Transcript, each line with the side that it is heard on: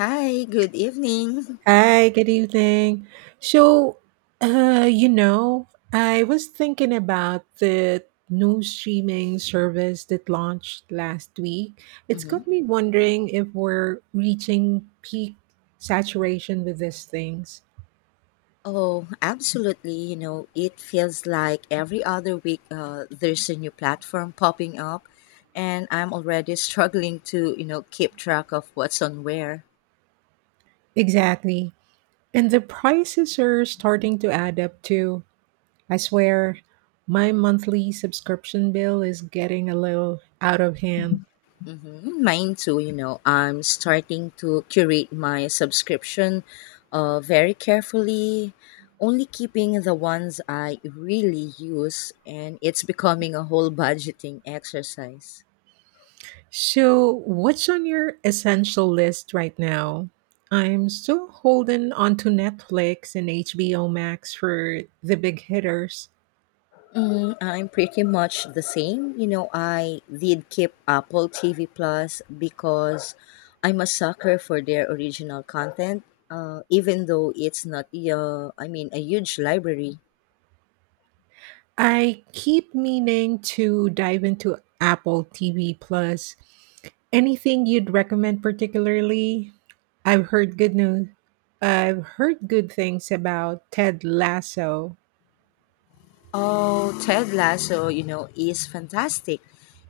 left: Hi, good evening.
right: Hi, good evening. So I was thinking about the new streaming service that launched last week. It's
left: Mhm.
right: got me wondering if we're reaching peak saturation with these things.
left: Oh, absolutely. You know, it feels like every other week there's a new platform popping up, and I'm already struggling to, you know, keep track of what's on where.
right: Exactly. And the prices are starting to add up too. I swear, my monthly subscription bill is getting a little out of hand.
left: Hmm. Mine too, you know, I'm starting to curate my subscription very carefully, only keeping the ones I really use, and it's becoming a whole budgeting exercise.
right: So, what's on your essential list right now? I'm still holding onto Netflix and HBO Max for the big hitters.
left: Mm, I'm pretty much the same. You know, I did keep Apple TV Plus because I'm a sucker for their original content, even though it's not, a huge library.
right: I keep meaning to dive into Apple TV Plus. Anything you'd recommend particularly? I've heard good news. I've heard good things about Ted Lasso.
left: Oh, Ted Lasso, you know, is fantastic.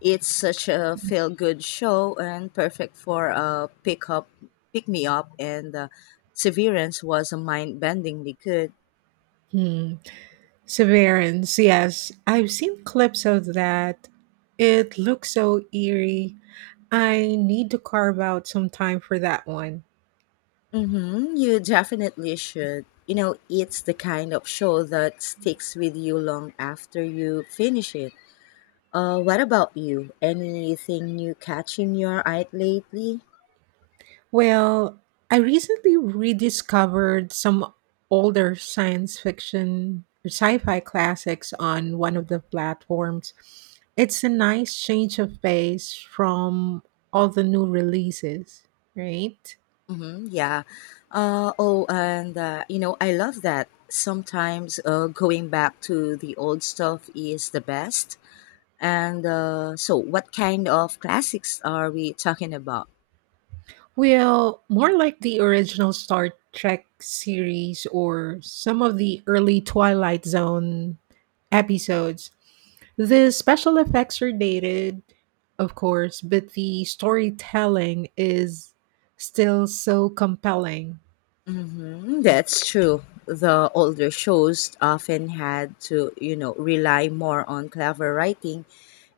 left: It's such a feel-good show and perfect for a pick me up, and Severance was a mind-bendingly good.
right: Hmm. Severance, yes. I've seen clips of that. It looks so eerie. I need to carve out some time for that one.
left: Mm-hmm. You definitely should. You know, it's the kind of show that sticks with you long after you finish it. What about you? Anything new catching your eye lately?
right: Well, I recently rediscovered some older science fiction or sci fi classics on one of the platforms. It's a nice change of pace from all the new releases, right?
left: Mm-hmm. Yeah. Oh, and you know, I love that. Sometimes going back to the old stuff is the best. And so, what kind of classics are we talking about?
right: Well, more like the original Star Trek series or some of the early Twilight Zone episodes. The special effects are dated, of course, but the storytelling is still so compelling.
left: Hmm. That's true. The older shows often had to, you know, rely more on clever writing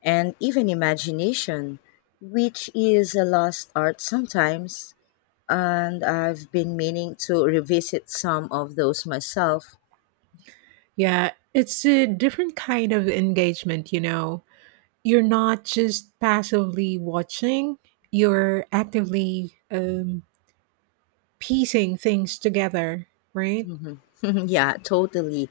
left: and even imagination, which is a lost art sometimes. And I've been meaning to revisit some of those myself.
right: Yeah, it's a different kind of engagement, you know. You're not just passively watching, you're actively piecing things together, right?
left: Yeah, totally.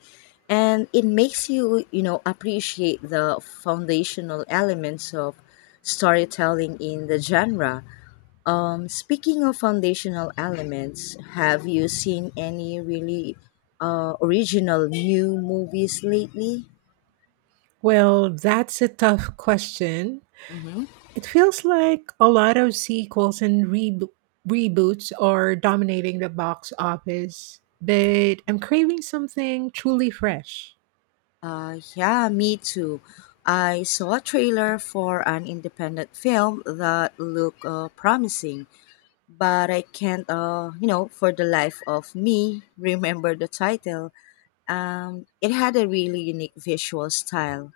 left: And it makes you, you know, appreciate the foundational elements of storytelling in the genre. Speaking of foundational elements, have you seen any really original new movies lately?
right: Well, that's a tough question.
left: Hmm.
right: It feels like a lot of sequels and reboots are dominating the box office, but I'm craving something truly fresh.
left: Yeah, me too. I saw a trailer for an independent film that looked promising, but I can't, you know, for the life of me, remember the title. It had a really unique visual style.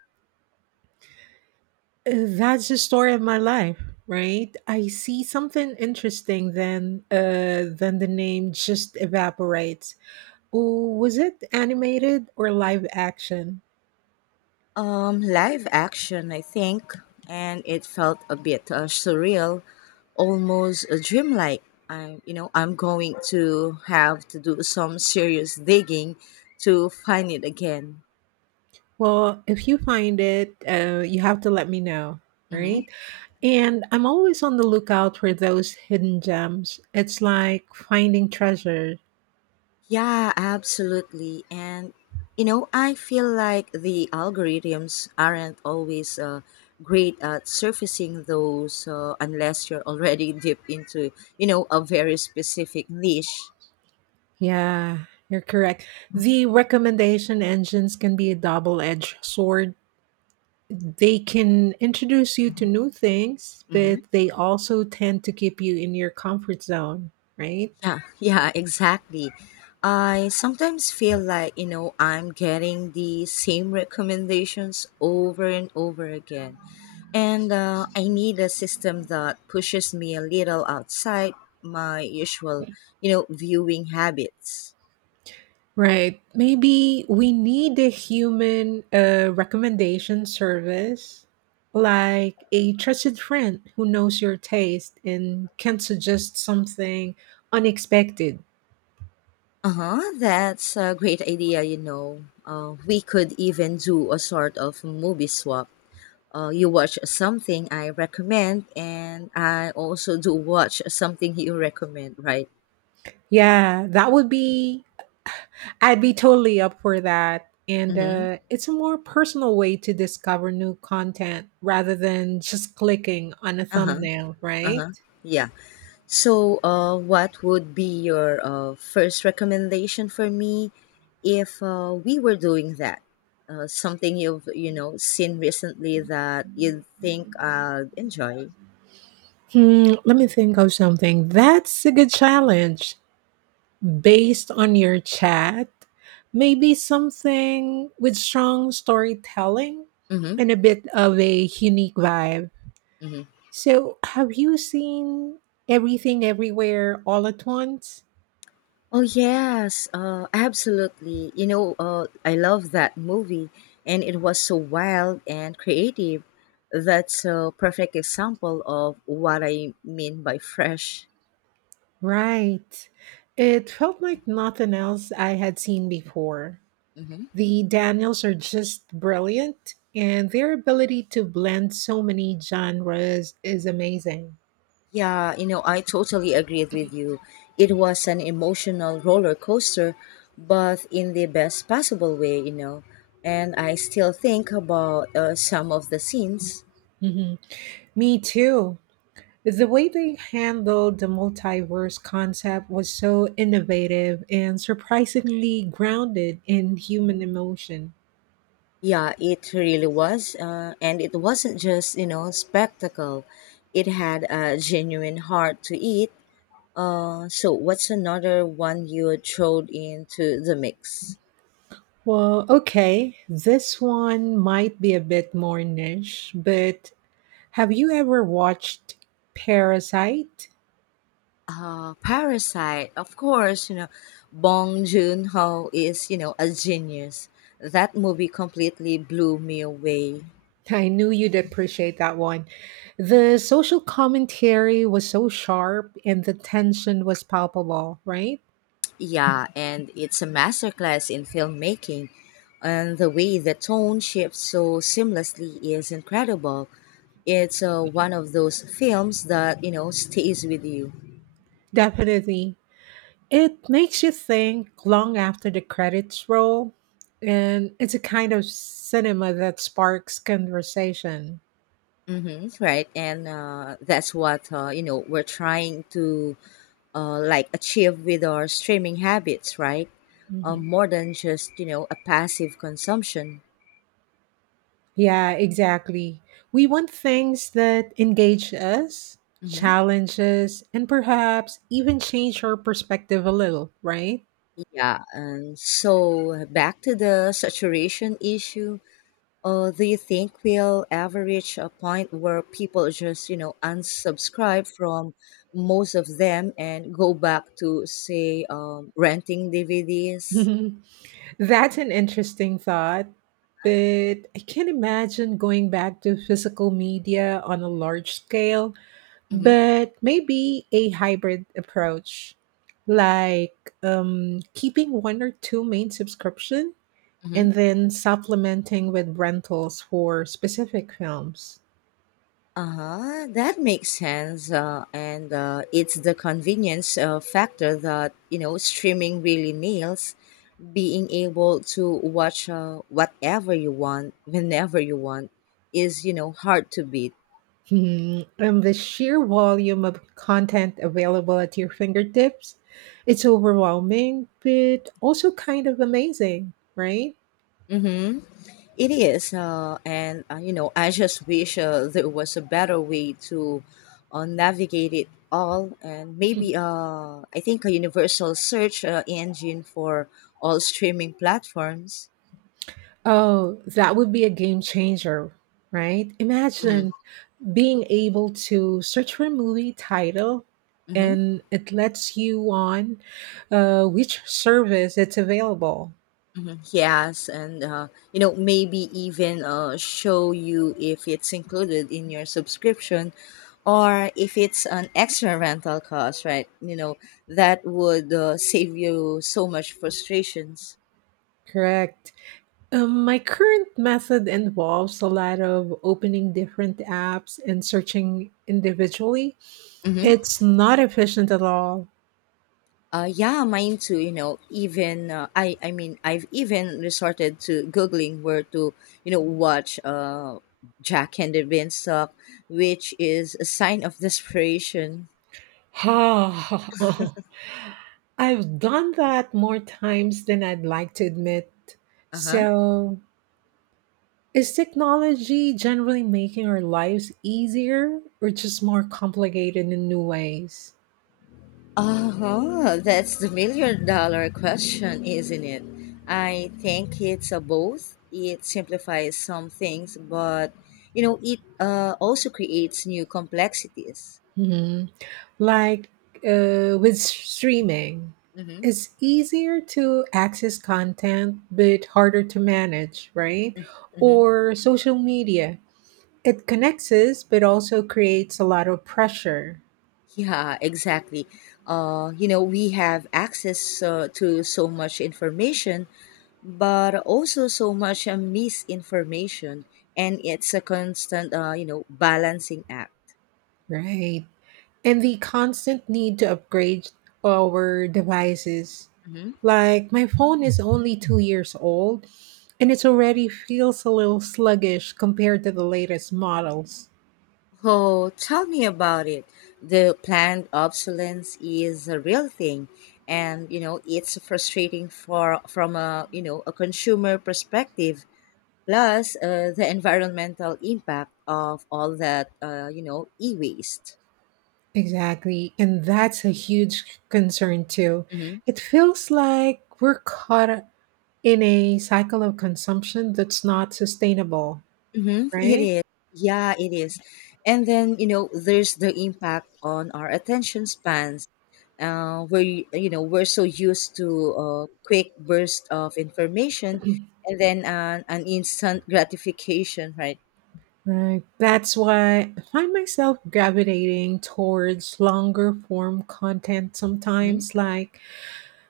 right: That's the story of my life, right? I see something interesting, then the name just evaporates. Oh, was it animated or live action?
left: Live action, I think, and it felt a bit surreal, almost dreamlike. I'm going to have to do some serious digging to find it again.
right: Well, if you find it, you have to let me know,
left: Mm-hmm.
right: right? And I'm always on the lookout for those hidden gems. It's like finding treasure.
left: Yeah, absolutely. And you know, I feel like the algorithms aren't always great at surfacing those unless you're already deep into, you know, a very specific niche.
right: Yeah, you're correct. The recommendation engines can be a double edged sword. They can introduce you to new things,
left: Hmm.
right: but they also tend to keep you in your comfort zone, right?
left: Yeah, yeah, exactly. I sometimes feel like, you know, I'm getting the same recommendations over and over again. And I need a system that pushes me a little outside my usual, you know, viewing habits.
right: Right. Maybe we need a human recommendation service, like a trusted friend who knows your taste and can suggest something unexpected.
left: Uh huh. That's a great idea. We could even do a sort of movie swap. You watch something I recommend, and I also do watch something you recommend, right?
right: Yeah, that would be, I'd be totally up for that. And
left: Mm-hmm.
right: it's a more personal way to discover new content rather than just clicking on a
left: Uh huh.
right: thumbnail,
left: Uh
right: right?
left: huh. Yeah. So, what would be your first recommendation for me if we were doing that? Something you've seen recently that you think I'd enjoy.
right: Hmm, let me think of something. That's a good challenge. Based on your chat, maybe something with strong storytelling
left: Mm-hmm.
right: and a bit of a unique vibe.
left: Mm-hmm.
right: So, have you seen everything everywhere all at once?
left: Oh yes, absolutely. You know, I love that movie, and it was so wild and creative. That's a perfect example of what I mean by fresh.
right: Right. It felt like nothing else I had seen before.
left: Mhm.
right: The Daniels are just brilliant, and their ability to blend so many genres is amazing.
left: Yeah, you know, I totally agreed with you. It was an emotional roller coaster, but in the best possible way, you know. And I still think about some of the scenes.
right: Mhm. Me too. The way they handled the multiverse concept was so innovative and surprisingly grounded in human
left: Mhm.
right: emotion.
left: Yeah, it really was. And it wasn't just, you know, spectacle, it had a genuine heart to it. So what's another one you would throw into the mix?
right: Well, okay, this one might be a bit more niche, but have you ever watched Parasite?
left: Parasite, of course. You know, Bong Joon Ho is you know a genius. That movie completely blew me away.
right: I knew you'd appreciate that one. The social commentary was so sharp and the tension was palpable, right?
left: Yeah, and it's a masterclass in filmmaking, and the way the tone shifts so seamlessly is incredible. It's one of those films that you know stays with you.
right: Definitely. It makes you think long after the credits roll, and it's a kind of cinema that sparks conversation.
left: Hmm. Right, and that's what you know we're trying to like achieve with our streaming habits, right?
right: Mhm.
left: More than just you know a passive consumption.
right: Yeah, exactly. We want things that engage us,
left: Hmm.
right: challenge us, and perhaps even change our perspective a little, right?
left: Yeah, and so back to the saturation issue. Do you think we'll ever reach a point where people just you know unsubscribe from most of them and go back to, say, renting DVDs?
right: That's an interesting thought, but I can't imagine going back to physical media on a large scale,
left: Hmm.
right: but maybe a hybrid approach, like keeping one or two main subscription
left: Hmm.
right: and then supplementing with rentals for specific films.
left: Uh-huh, that makes sense. And It's the convenience factor that, you know, streaming really nails. Being able to watch whatever you want, whenever you want, is, you know, hard to beat.
right: Hmm, and the sheer volume of content available at your fingertips, it's overwhelming but also kind of amazing, right?
left: Mm-hmm. It is. You know, I just wish there was a better way to navigate it all. And maybe, I think, a universal search engine for all streaming platforms.
right: Oh, that would be a game changer. Right,
left: Mhm.
right: imagine being able to search for a movie title
left: Mm-hmm.
right: and it lets you on which service it's available.
left: Hmm. Yes, and you know maybe even show you if it's included in your subscription or if it's an extra rental cost, right? You know that would save you so much frustrations.
right: Correct. My current method involves a lot of opening different apps and searching individually,
left: Mm-hmm.
right: it's not efficient at all.
left: Yeah, mine too. You know, even I've even resorted to googling where to, you know, watch Jack and the Beanstalk, which is a sign of desperation.
right: I've done that more times than I'd like to admit.
left: Uh huh.
right: So, is technology generally making our lives easier or just more complicated in new ways?
left: Uh-huh. That's the million-dollar question, isn't it? I think it's a both. It simplifies some things, but you know, it also creates new complexities.
right: Mhm. Like with streaming,
left: Hmm.
right: it's easier to access content but harder to manage, right?
left: Hmm.
right: Or social media, it connects us but also creates a lot of pressure.
left: Yeah, exactly. You know, we have access to so much information, but also so much misinformation, and it's a constant, you know, balancing act.
right: Right. And the constant need to upgrade our devices. Like my phone is only 2 years old and it already feels a little sluggish compared to the latest models.
left: Oh, tell me about it. The planned obsolescence is a real thing, and you know it's frustrating for from a you know a consumer perspective. Plus, the environmental impact of all that you know e-waste.
right: Exactly. And that's a huge concern too.
left: Mm-hmm.
right: It feels like we're caught in a cycle of consumption that's not sustainable,
left: Mm-hmm. It
right: right?
left: is. Yeah, it is. And then you know there's the impact on our attention spans where you know we're so used to a quick burst of information and then an instant gratification, right?
right: Right. That's why I find myself gravitating towards longer form content
left: Hmm.
right: sometimes, like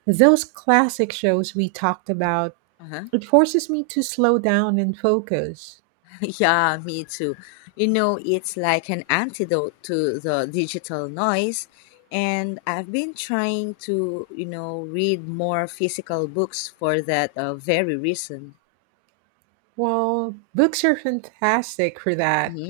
right: those classic shows we talked about.
left: Uh-huh.
right: It forces me to slow down and focus.
left: Yeah, me too. You know, it's like an antidote to the digital noise, and I've been trying to you know read more physical books for that very reason.
right: Well, books are fantastic for that.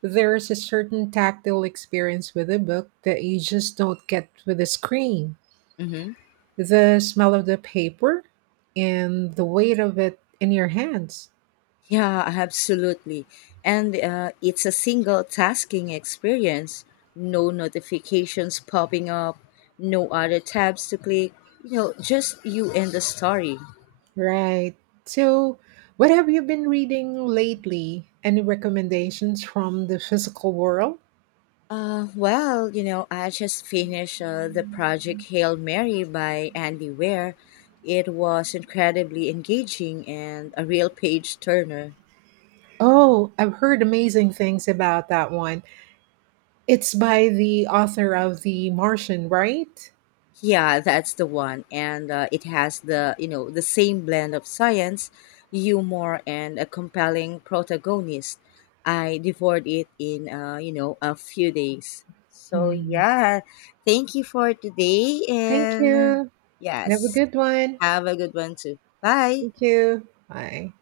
right: There's a certain tactile experience with a book that you just don't get with a screen.
left: Mm-hmm.
right: The smell of the paper and the weight of it in your hands.
left: Yeah, absolutely. And it's a single tasking experience. No notifications popping up, no other tabs to click. You know, just you and the story.
right: Right. So, what have you been reading lately? Any recommendations from the physical world?
left: Well, you know, I just finished the project Hail Mary by Andy Ware. It was incredibly engaging and a real page turner.
right: Oh, I've heard amazing things about that one. It's by the author of The Martian, right?
left: Yeah, that's the one, and it has the you know the same blend of science, humor, and a compelling protagonist. I devoured it in you know a few days. So
right: Hmm.
left: yeah, thank you for today,
right: Thank
left: and
right: you. Have a
left: yes,
right: good one.
left: have a good one too. Bye.
right: Thank you. Bye.